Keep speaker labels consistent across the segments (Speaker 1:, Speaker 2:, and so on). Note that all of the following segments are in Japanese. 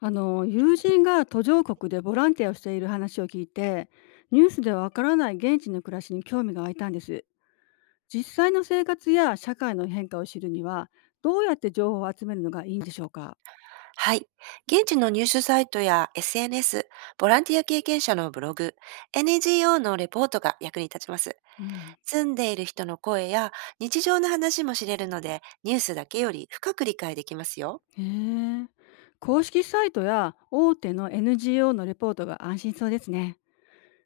Speaker 1: あの友人が途上国でボランティアをしている話を聞いて、ニュースではわからない現地の暮らしに興味が湧いたんです。実際の生活や社会の変化を知るには、どうやって情報を集めるのがいいんでしょうか？
Speaker 2: はい。現地の入手サイトや SNS、ボランティア経験者のブログ、NGO のレポートが役に立ちます。
Speaker 1: うん。
Speaker 2: 住んでいる人の声や日常の話も知れるので、ニュースだけより深く理解できますよ。
Speaker 1: へえ。公式サイトや大手の NGO のレポートが安心そうですね。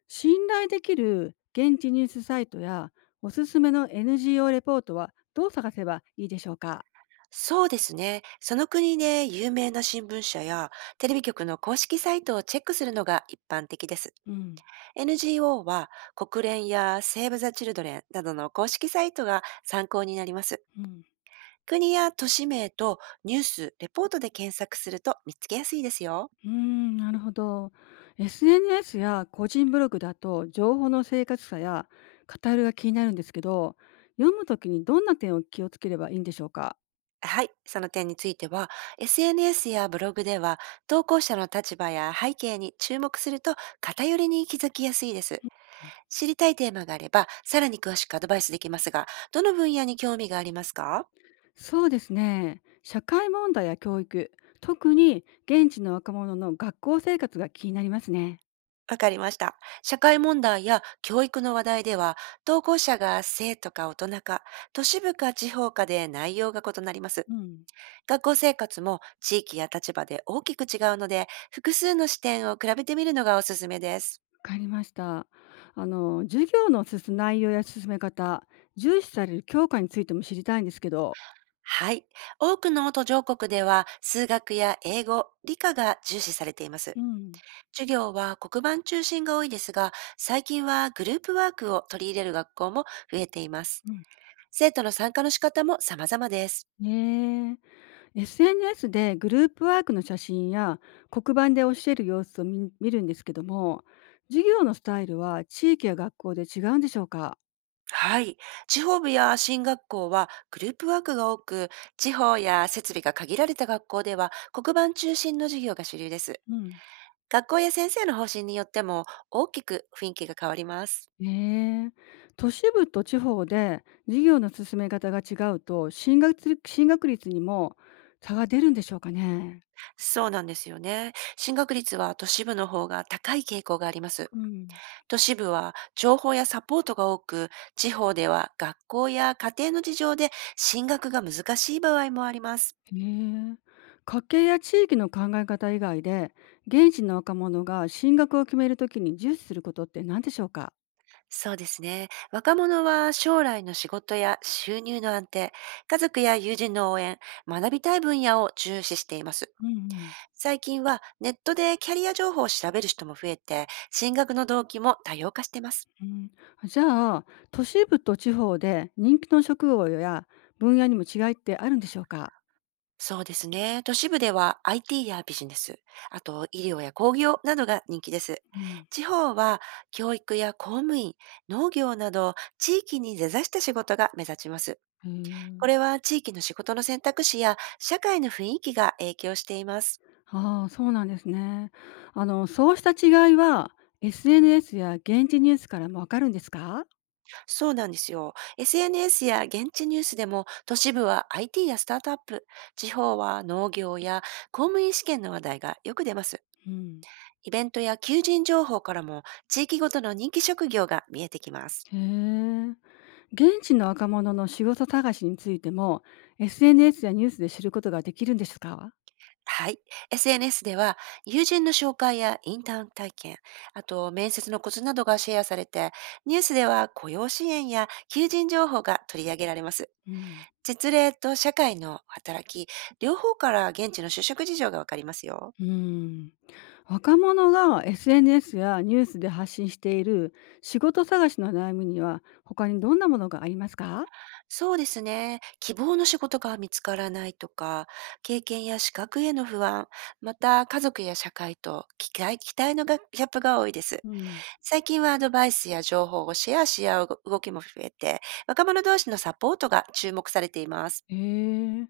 Speaker 1: 信頼できる現地ニュースサイトやおすすめの NGO レポートはどう探せばいいでしょうか？
Speaker 2: そうですね。その国で有名な新聞社やテレビ局の公式サイトをチェックするのが一般的です。
Speaker 1: うん
Speaker 2: NGO は国連やセーブ・ザ・チルドレンなどの公式サイトが参考になります。
Speaker 1: うん。
Speaker 2: 国や都市名とニュース、レポートで検索すると見つけやすいですよ。
Speaker 1: うーん、なるほど。SNS や個人ブログだと情報の正確さや語りが気になるんですけど、読むときにどんな点を気をつければいいんでしょうか。
Speaker 2: はい。その点については、SNS やブログでは、投稿者の立場や背景に注目すると偏りに気づきやすいです。知りたいテーマがあれば、さらに詳しくアドバイスできますが、どの分野に興味がありますか。
Speaker 1: そうですね。社会問題や教育、特に現地の若者の学校生活が気になりますね。
Speaker 2: わかりました。社会問題や教育の話題では、投稿者が生とか大人か、都市部か地方かで内容が異なります。
Speaker 1: うん。
Speaker 2: 学校生活も地域や立場で大きく違うので、複数の視点を比べてみるのがおすすめです。
Speaker 1: わかりました。授業の進む内容や進め方、重視される教科についても知りたいんですけど。
Speaker 2: はい。多くの途上国では数学や英語、理科が重視されています。
Speaker 1: うん。
Speaker 2: 授業は黒板中心が多いですが、最近はグループワークを取り入れる学校も増えています。
Speaker 1: うん。
Speaker 2: 生徒の参加の仕方も様々です。
Speaker 1: ねえ、 SNS でグループワークの写真や黒板で教える様子を見るんですけども、授業のスタイルは地域や学校で違うんでしょうか？
Speaker 2: はい。地方部や進学校はグループワークが多く、地方や設備が限られた学校では黒板中心の授業が主流です。
Speaker 1: うん。
Speaker 2: 学校や先生の方針によっても大きく雰囲気が変わります。
Speaker 1: へえ。都市部と地方で授業の進め方が違うと、進学率にも差が出るんでしょうかね？
Speaker 2: そうなんですよね。進学率は都市部の方が高い傾向があります。
Speaker 1: うん。
Speaker 2: 都市部は情報やサポートが多く、地方では学校や家庭の事情で進学が難しい場合もあります。
Speaker 1: へえ。家計や地域の考え方以外で、現地の若者が進学を決めるときに重視することって何でしょうか？
Speaker 2: そうですね。若者は将来の仕事や収入の安定、家族や友人の応援、学びたい分野を重視しています。
Speaker 1: うんうん。
Speaker 2: 最近はネットでキャリア情報を調べる人も増えて、進学の動機も多様化してます。
Speaker 1: うん。じゃあ、都市部と地方で人気の職業や分野にも違いってあるんでしょうか？
Speaker 2: そうですね。都市部では IT やビジネス、あと医療や工業などが人気です。
Speaker 1: うん。
Speaker 2: 地方は教育や公務員、農業など地域に根ざした仕事が目立ちます。
Speaker 1: へ
Speaker 2: こ
Speaker 1: え。
Speaker 2: れは地域の仕事の選択肢や社会の雰囲気が影響しています。
Speaker 1: ああ、そうなんですね。そうした違いは SNS や現地ニュースからもわかるんですか？
Speaker 2: そうなんですよ。SNS や現地ニュースでも、都市部は IT やスタートアップ、地方は農業や公務員試験の話題がよく出ます。
Speaker 1: うん。
Speaker 2: イベントや求人情報からも、地域ごとの人気職業が見えてきます。
Speaker 1: へえ。現地の若者の仕事探しについても SNS やニュースで知ることができるんですか？
Speaker 2: はい。SNS では、友人の紹介やインターン体験、あと面接のコツなどがシェアされて、ニュースでは雇用支援や求人情報が取り上げられます。
Speaker 1: うん
Speaker 2: 実例と社会の働き、両方から現地の就職事情がわかりますよ。
Speaker 1: うん。若者が SNS やニュースで発信している仕事探しの悩みには、他にどんなものがありますか？
Speaker 2: そうですね。希望の仕事が見つからないとか、経験や資格への不安、また家族や社会と期待のがギャップが多いです。
Speaker 1: うん。
Speaker 2: 最近はアドバイスや情報をシェアし合う動きも増えて、若者同士のサポートが注目されています。
Speaker 1: えー、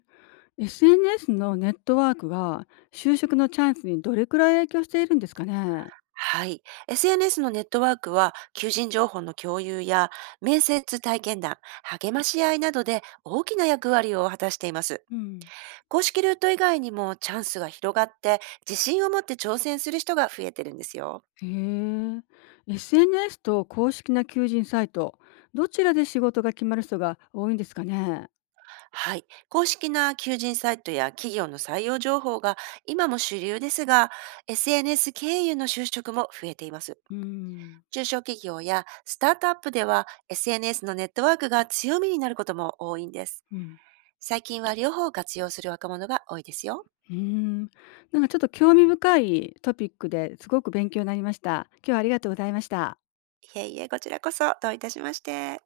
Speaker 1: SNS のネットワークが就職のチャンスにどれくらい影響しているんですかね？
Speaker 2: はい。SNS のネットワークは、求人情報の共有や、面接体験談、励まし合いなどで大きな役割を果たしています。
Speaker 1: うん。
Speaker 2: 公式ルート以外にもチャンスが広がって、自信を持って挑戦する人が増えてるんですよ。
Speaker 1: へえ。 SNS と公式な求人サイト、どちらで仕事が決まる人が多いんですかね？
Speaker 2: はい。公式な求人サイトや企業の採用情報が今も主流ですが、SNS 経由の就職も増えています。
Speaker 1: うん。
Speaker 2: 中小企業やスタートアップでは SNS のネットワークが強みになることも多いんです。
Speaker 1: うん。
Speaker 2: 最近は両方を活用する若者が多いですよ。
Speaker 1: うーん、なんかちょっと興味深いトピックで、すごく勉強になりました。今日はありがとうございました。
Speaker 2: いえいえ、こちらこそ、どういたしまして。